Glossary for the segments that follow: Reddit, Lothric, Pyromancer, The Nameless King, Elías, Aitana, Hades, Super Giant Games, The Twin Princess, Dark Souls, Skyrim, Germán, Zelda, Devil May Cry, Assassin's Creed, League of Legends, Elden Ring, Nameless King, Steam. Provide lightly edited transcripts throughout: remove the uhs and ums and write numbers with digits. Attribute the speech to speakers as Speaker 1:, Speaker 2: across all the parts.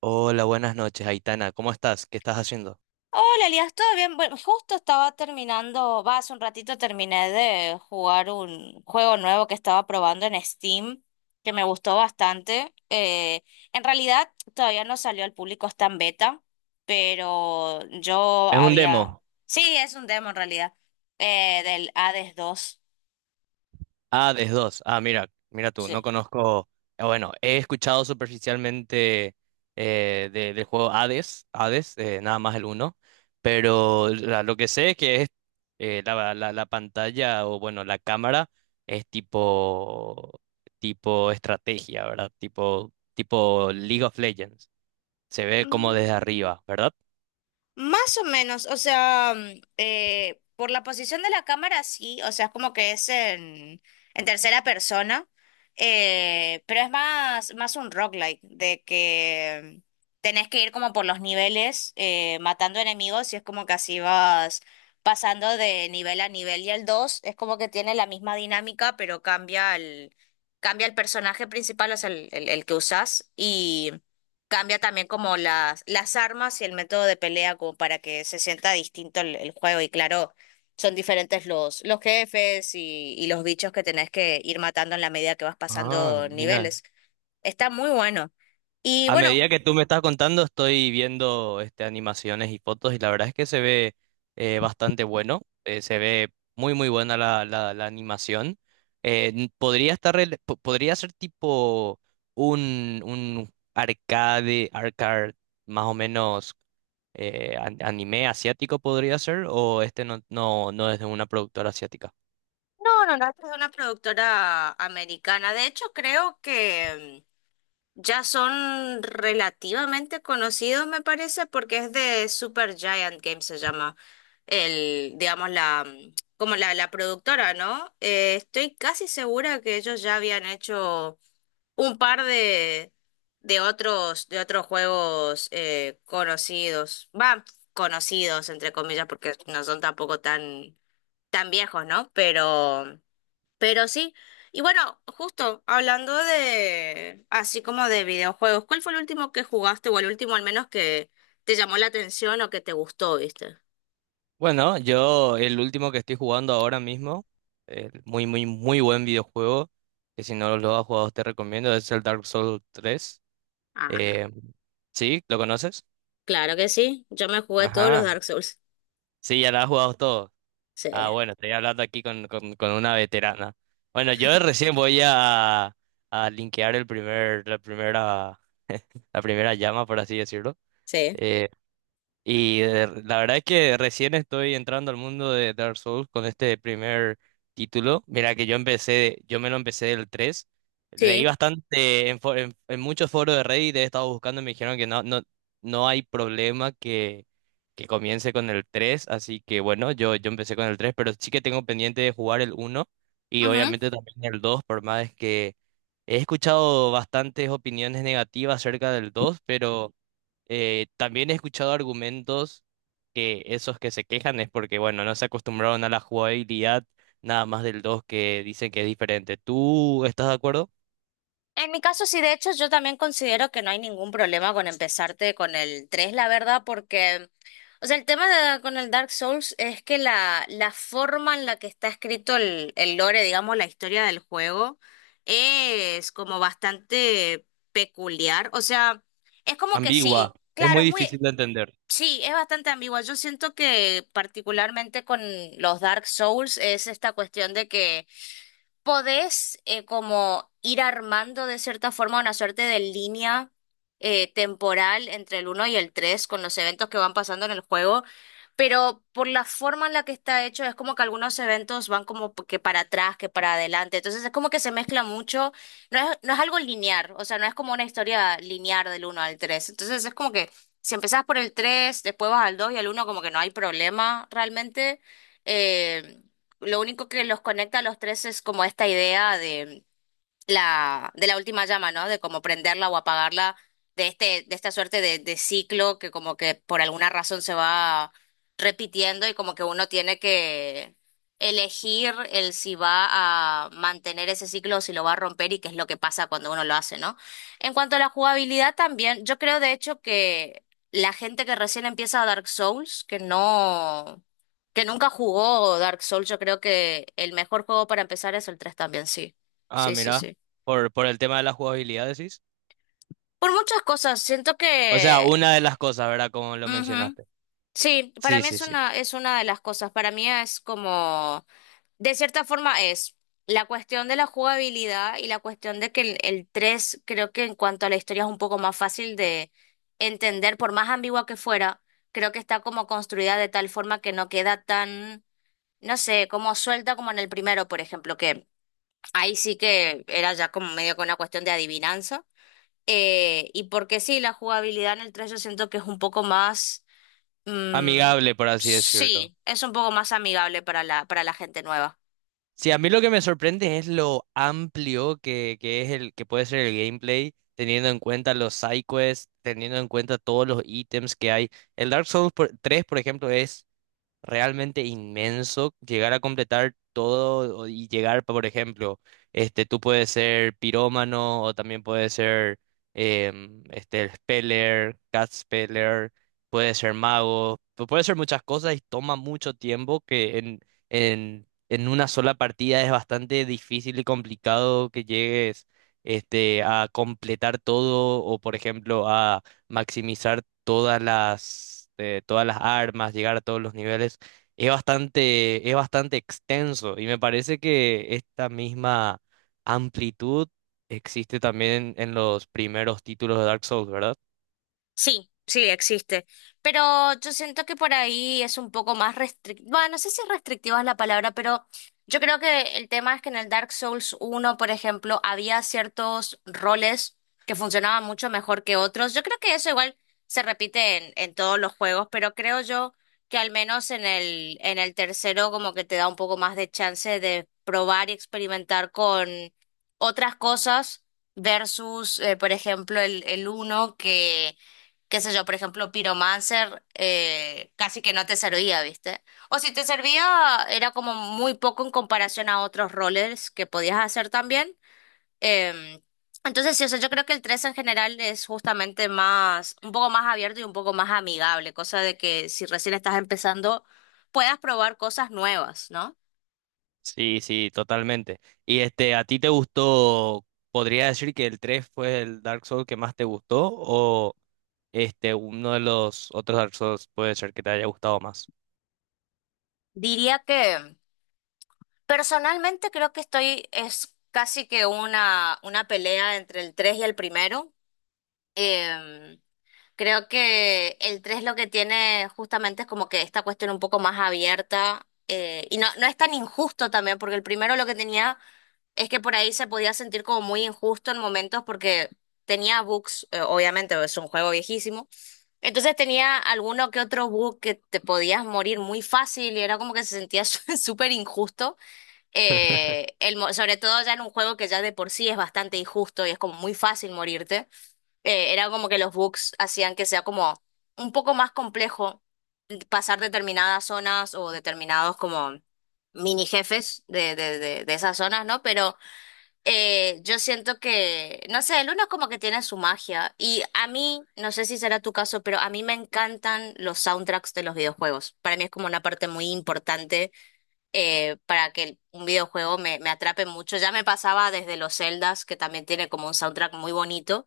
Speaker 1: Hola, buenas noches, Aitana. ¿Cómo estás? ¿Qué estás haciendo?
Speaker 2: Hola, Elías, ¿todo bien? Bueno, justo estaba terminando, va, hace un ratito terminé de jugar un juego nuevo que estaba probando en Steam, que me gustó bastante. En realidad todavía no salió al público, está en beta, pero yo
Speaker 1: Es un
Speaker 2: había...
Speaker 1: demo.
Speaker 2: Sí, es un demo en realidad, del Hades dos.
Speaker 1: Ah, des 2. Ah, mira, mira tú, no conozco. Ah, bueno, he escuchado superficialmente del juego Hades, Hades, nada más el uno, pero lo que sé es que es, la pantalla o bueno, la cámara es tipo tipo estrategia, ¿verdad? Tipo tipo League of Legends. Se ve como
Speaker 2: Sí.
Speaker 1: desde arriba, ¿verdad?
Speaker 2: Más o menos, o sea, por la posición de la cámara sí, o sea, es como que es en tercera persona, pero es más un roguelike, de que tenés que ir como por los niveles, matando enemigos y es como que así vas pasando de nivel a nivel y el 2 es como que tiene la misma dinámica, pero cambia el personaje principal, o sea, el que usás cambia también como las armas y el método de pelea como para que se sienta distinto el juego y claro, son diferentes los jefes y los bichos que tenés que ir matando en la medida que vas
Speaker 1: Ah,
Speaker 2: pasando
Speaker 1: mira.
Speaker 2: niveles. Está muy bueno. Y
Speaker 1: A
Speaker 2: bueno,
Speaker 1: medida que tú me estás contando, estoy viendo animaciones y fotos, y la verdad es que se ve bastante bueno. Se ve muy muy buena la animación. Podría podría ser tipo un arcade, arcade más o menos. Anime asiático podría ser, o este no, no, no es de una productora asiática.
Speaker 2: no, no, no, es una productora americana. De hecho, creo que ya son relativamente conocidos, me parece, porque es de Super Giant Games, se llama digamos, la, como la productora, ¿no? Estoy casi segura que ellos ya habían hecho un par de otros juegos conocidos. Va, conocidos, entre comillas, porque no son tampoco tan, tan viejos, ¿no? Pero. Pero sí, y bueno, justo hablando de, así como de videojuegos, ¿cuál fue el último que jugaste o el último al menos que te llamó la atención o que te gustó, viste?
Speaker 1: Bueno, yo el último que estoy jugando ahora mismo, el muy, muy, muy buen videojuego, que si no lo has jugado te recomiendo, es el Dark Souls tres. Eh,
Speaker 2: Ajá,
Speaker 1: ¿Sí? ¿Lo conoces?
Speaker 2: claro que sí, yo me jugué todos los
Speaker 1: Ajá.
Speaker 2: Dark Souls.
Speaker 1: Sí, ya lo has jugado todo.
Speaker 2: Sí,
Speaker 1: Ah, bueno, estoy hablando aquí con, con una veterana. Bueno, yo recién voy a linkear el la primera, la primera llama, por así decirlo.
Speaker 2: sí,
Speaker 1: Eh, Y la verdad es que recién estoy entrando al mundo de Dark Souls con este primer título. Mira que yo empecé, yo me lo empecé del tres. Leí
Speaker 2: sí.
Speaker 1: bastante en muchos foros de Reddit, he estado buscando y me dijeron que no, no, no hay problema, que comience con el tres. Así que bueno, yo empecé con el tres, pero sí que tengo pendiente de jugar el uno, y
Speaker 2: Ujú.
Speaker 1: obviamente también el dos, por más que he escuchado bastantes opiniones negativas acerca del dos, pero... También he escuchado argumentos que esos que se quejan es porque, bueno, no se acostumbraron a la jugabilidad nada más del dos, que dicen que es diferente. ¿Tú estás de acuerdo?
Speaker 2: En mi caso, sí, de hecho, yo también considero que no hay ningún problema con empezarte con el 3, la verdad, porque, o sea, el tema con el Dark Souls es que la forma en la que está escrito el lore, digamos, la historia del juego, es como bastante peculiar. O sea, es como que
Speaker 1: Ambigua.
Speaker 2: sí,
Speaker 1: Es
Speaker 2: claro,
Speaker 1: muy difícil de entender.
Speaker 2: sí, es bastante ambigua. Yo siento que particularmente con los Dark Souls es esta cuestión de que podés como ir armando de cierta forma una suerte de línea temporal entre el uno y el 3 con los eventos que van pasando en el juego, pero por la forma en la que está hecho es como que algunos eventos van como que para atrás, que para adelante, entonces es como que se mezcla mucho, no es algo lineal, o sea, no es como una historia lineal del uno al 3 entonces es como que si empezás por el 3 después vas al 2 y al uno como que no hay problema realmente. eh, lo único que los conecta a los tres es como esta idea de la última llama, ¿no? De cómo prenderla o apagarla, de esta suerte de ciclo que como que por alguna razón se va repitiendo y como que uno tiene que elegir el si va a mantener ese ciclo o si lo va a romper y qué es lo que pasa cuando uno lo hace, ¿no? En cuanto a la jugabilidad también, yo creo de hecho que la gente que recién empieza a Dark Souls, que nunca jugó Dark Souls, yo creo que el mejor juego para empezar es el 3 también, sí.
Speaker 1: Ah,
Speaker 2: Sí, sí,
Speaker 1: mira,
Speaker 2: sí.
Speaker 1: por el tema de la jugabilidad, decís.
Speaker 2: Por muchas cosas, siento
Speaker 1: O sea,
Speaker 2: que...
Speaker 1: una de las cosas, ¿verdad? Como lo
Speaker 2: ujú.
Speaker 1: mencionaste.
Speaker 2: Sí, para
Speaker 1: Sí,
Speaker 2: mí
Speaker 1: sí,
Speaker 2: es
Speaker 1: sí.
Speaker 2: una, es una de las cosas. Para mí es como, de cierta forma es la cuestión de la jugabilidad y la cuestión de que el 3 creo que en cuanto a la historia es un poco más fácil de entender, por más ambigua que fuera, creo que está como construida de tal forma que no queda tan, no sé, como suelta como en el primero, por ejemplo, que ahí sí que era ya como medio con una cuestión de adivinanza. Y porque sí, la jugabilidad en el 3 yo siento que es un poco más... mm,
Speaker 1: Amigable, por así decirlo.
Speaker 2: sí, es un poco más amigable para la gente nueva.
Speaker 1: Sí, a mí lo que me sorprende es lo amplio que es el que puede ser el gameplay, teniendo en cuenta los side quests, teniendo en cuenta todos los ítems que hay. El Dark Souls 3, por ejemplo, es realmente inmenso llegar a completar todo y llegar, por ejemplo, tú puedes ser pirómano o también puedes ser speller, cat speller, puedes ser mago, puedes ser muchas cosas y toma mucho tiempo que en una sola partida es bastante difícil y complicado que llegues, a completar todo o, por ejemplo, a maximizar todas todas las armas, llegar a todos los niveles. Es bastante, es bastante extenso y me parece que esta misma amplitud existe también en los primeros títulos de Dark Souls, ¿verdad?
Speaker 2: Sí, sí, existe. Pero yo siento que por ahí es un poco más restrictiva. Bueno, no sé si restrictiva es la palabra, pero yo creo que el tema es que en el Dark Souls uno, por ejemplo, había ciertos roles que funcionaban mucho mejor que otros. Yo creo que eso igual se repite en todos los juegos, pero creo yo que al menos en el tercero como que te da un poco más de chance de probar y experimentar con otras cosas versus, por ejemplo, el uno que qué sé yo, por ejemplo, Pyromancer casi que no te servía, ¿viste? O si te servía, era como muy poco en comparación a otros roles que podías hacer también. Em, entonces, sí, o sea, yo creo que el 3 en general es justamente más, un poco más abierto y un poco más amigable, cosa de que si recién estás empezando, puedas probar cosas nuevas, ¿no?
Speaker 1: Sí, sí, totalmente. Y este, ¿a ti te gustó? ¿Podría decir que el 3 fue el Dark Souls que más te gustó, o este uno de los otros Dark Souls puede ser que te haya gustado más?
Speaker 2: Diría que personalmente creo que estoy, es casi que una pelea entre el 3 y el primero. Em, Creo que el 3 lo que tiene justamente es como que esta cuestión un poco más abierta y no es tan injusto también, porque el primero lo que tenía es que por ahí se podía sentir como muy injusto en momentos porque tenía bugs, obviamente es un juego viejísimo, entonces tenía alguno que otro bug que te podías morir muy fácil y era como que se sentía súper injusto, sobre todo ya en un juego que ya de por sí es bastante injusto y es como muy fácil morirte era como que los bugs hacían que sea como un poco más complejo pasar determinadas zonas o determinados como mini jefes de esas zonas, ¿no? Pero yo siento que, no sé, el uno como que tiene su magia y a mí, no sé si será tu caso, pero a mí me encantan los soundtracks de los videojuegos. Para mí es como una parte muy importante para que un videojuego me atrape mucho. Ya me pasaba desde los Zeldas, que también tiene como un soundtrack muy bonito.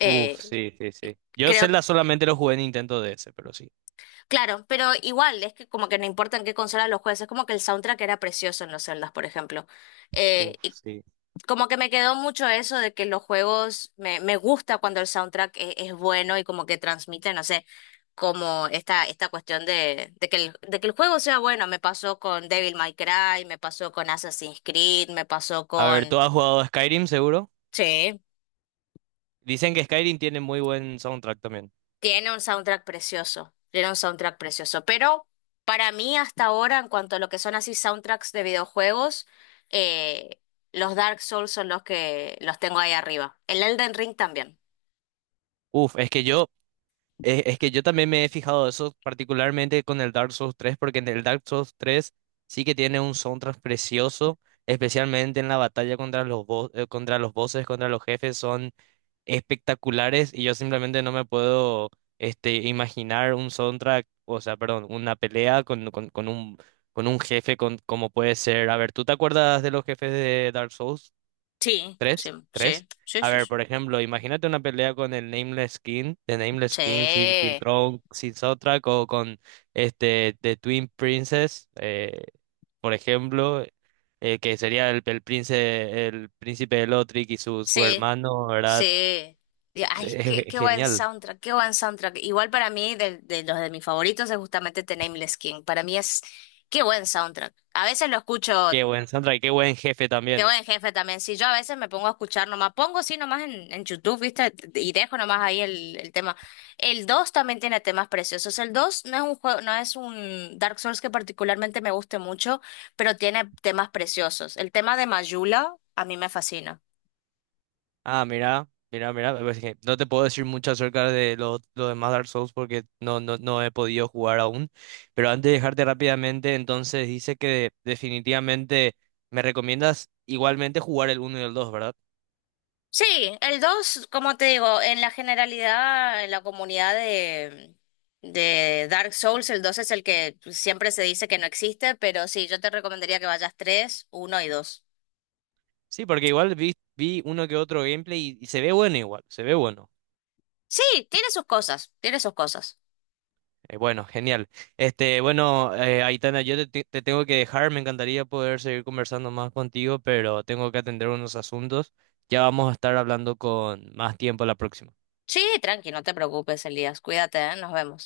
Speaker 1: Uf, sí, sí, sí. Yo
Speaker 2: creo
Speaker 1: Zelda solamente lo jugué en Nintendo DS, pero sí.
Speaker 2: Claro, pero igual, es que como que no importa en qué consola los jueces, es como que el soundtrack era precioso en los Zeldas, por ejemplo.
Speaker 1: Uf,
Speaker 2: Y
Speaker 1: sí.
Speaker 2: como que me quedó mucho eso de que los juegos, me gusta cuando el soundtrack es, bueno y como que transmite, no sé, como esta cuestión de que el juego sea bueno. Me pasó con Devil May Cry, me pasó con Assassin's Creed, me pasó
Speaker 1: A ver,
Speaker 2: con...
Speaker 1: ¿tú has jugado a Skyrim seguro?
Speaker 2: Sí.
Speaker 1: Dicen que Skyrim tiene muy buen soundtrack también.
Speaker 2: Tiene un soundtrack precioso, tiene un soundtrack precioso, pero para mí hasta ahora, en cuanto a lo que son así soundtracks de videojuegos, eh, los Dark Souls son los que los tengo ahí arriba. El Elden Ring también.
Speaker 1: Uf, es que yo también me he fijado eso particularmente con el Dark Souls tres, porque en el Dark Souls tres sí que tiene un soundtrack precioso, especialmente en la batalla contra contra los bosses, contra los jefes, son espectaculares, y yo simplemente no me puedo, imaginar un soundtrack, o sea, perdón, una pelea con, con un jefe con, como puede ser. A ver, ¿tú te acuerdas de los jefes de Dark Souls
Speaker 2: Sí, sí,
Speaker 1: tres
Speaker 2: sí, sí,
Speaker 1: A
Speaker 2: sí,
Speaker 1: ver, por
Speaker 2: sí.
Speaker 1: ejemplo, imagínate una pelea con el Nameless King, de Nameless King
Speaker 2: Sí,
Speaker 1: sin soundtrack, o con The Twin Princess, por ejemplo, que sería príncipe, el príncipe de Lothric y su
Speaker 2: sí,
Speaker 1: hermano, ¿verdad?
Speaker 2: sí.
Speaker 1: Entonces,
Speaker 2: Ay,
Speaker 1: es
Speaker 2: qué, qué buen
Speaker 1: genial.
Speaker 2: soundtrack, qué buen soundtrack. Igual para mí, de los de mis favoritos es justamente The Nameless King. Para mí es, qué buen soundtrack. A veces lo escucho.
Speaker 1: Qué buen Sandra y qué buen jefe
Speaker 2: Qué
Speaker 1: también.
Speaker 2: buen jefe también. Si yo a veces me pongo a escuchar nomás, pongo así nomás en YouTube, ¿viste? Y dejo nomás ahí el tema. El 2 también tiene temas preciosos. El 2 no es un juego, no es un Dark Souls que particularmente me guste mucho, pero tiene temas preciosos. El tema de Mayula a mí me fascina.
Speaker 1: Ah, mira, mira, mira, pues que no te puedo decir mucho acerca de lo demás Dark Souls porque no, no, no he podido jugar aún. Pero antes de dejarte rápidamente, entonces dice que definitivamente me recomiendas igualmente jugar el uno y el dos, ¿verdad?
Speaker 2: Sí, el 2 como te digo, en la generalidad, en la comunidad de Dark Souls, el 2 es el que siempre se dice que no existe, pero sí, yo te recomendaría que vayas tres uno y dos.
Speaker 1: Sí, porque igual vi, vi uno que otro gameplay y se ve bueno igual, se ve bueno.
Speaker 2: Sí, tiene sus cosas, tiene sus cosas.
Speaker 1: Bueno, genial. Aitana, yo te, te tengo que dejar. Me encantaría poder seguir conversando más contigo, pero tengo que atender unos asuntos. Ya vamos a estar hablando con más tiempo la próxima.
Speaker 2: Sí, tranqui, no te preocupes, Elías. Cuídate, ¿eh? Nos vemos.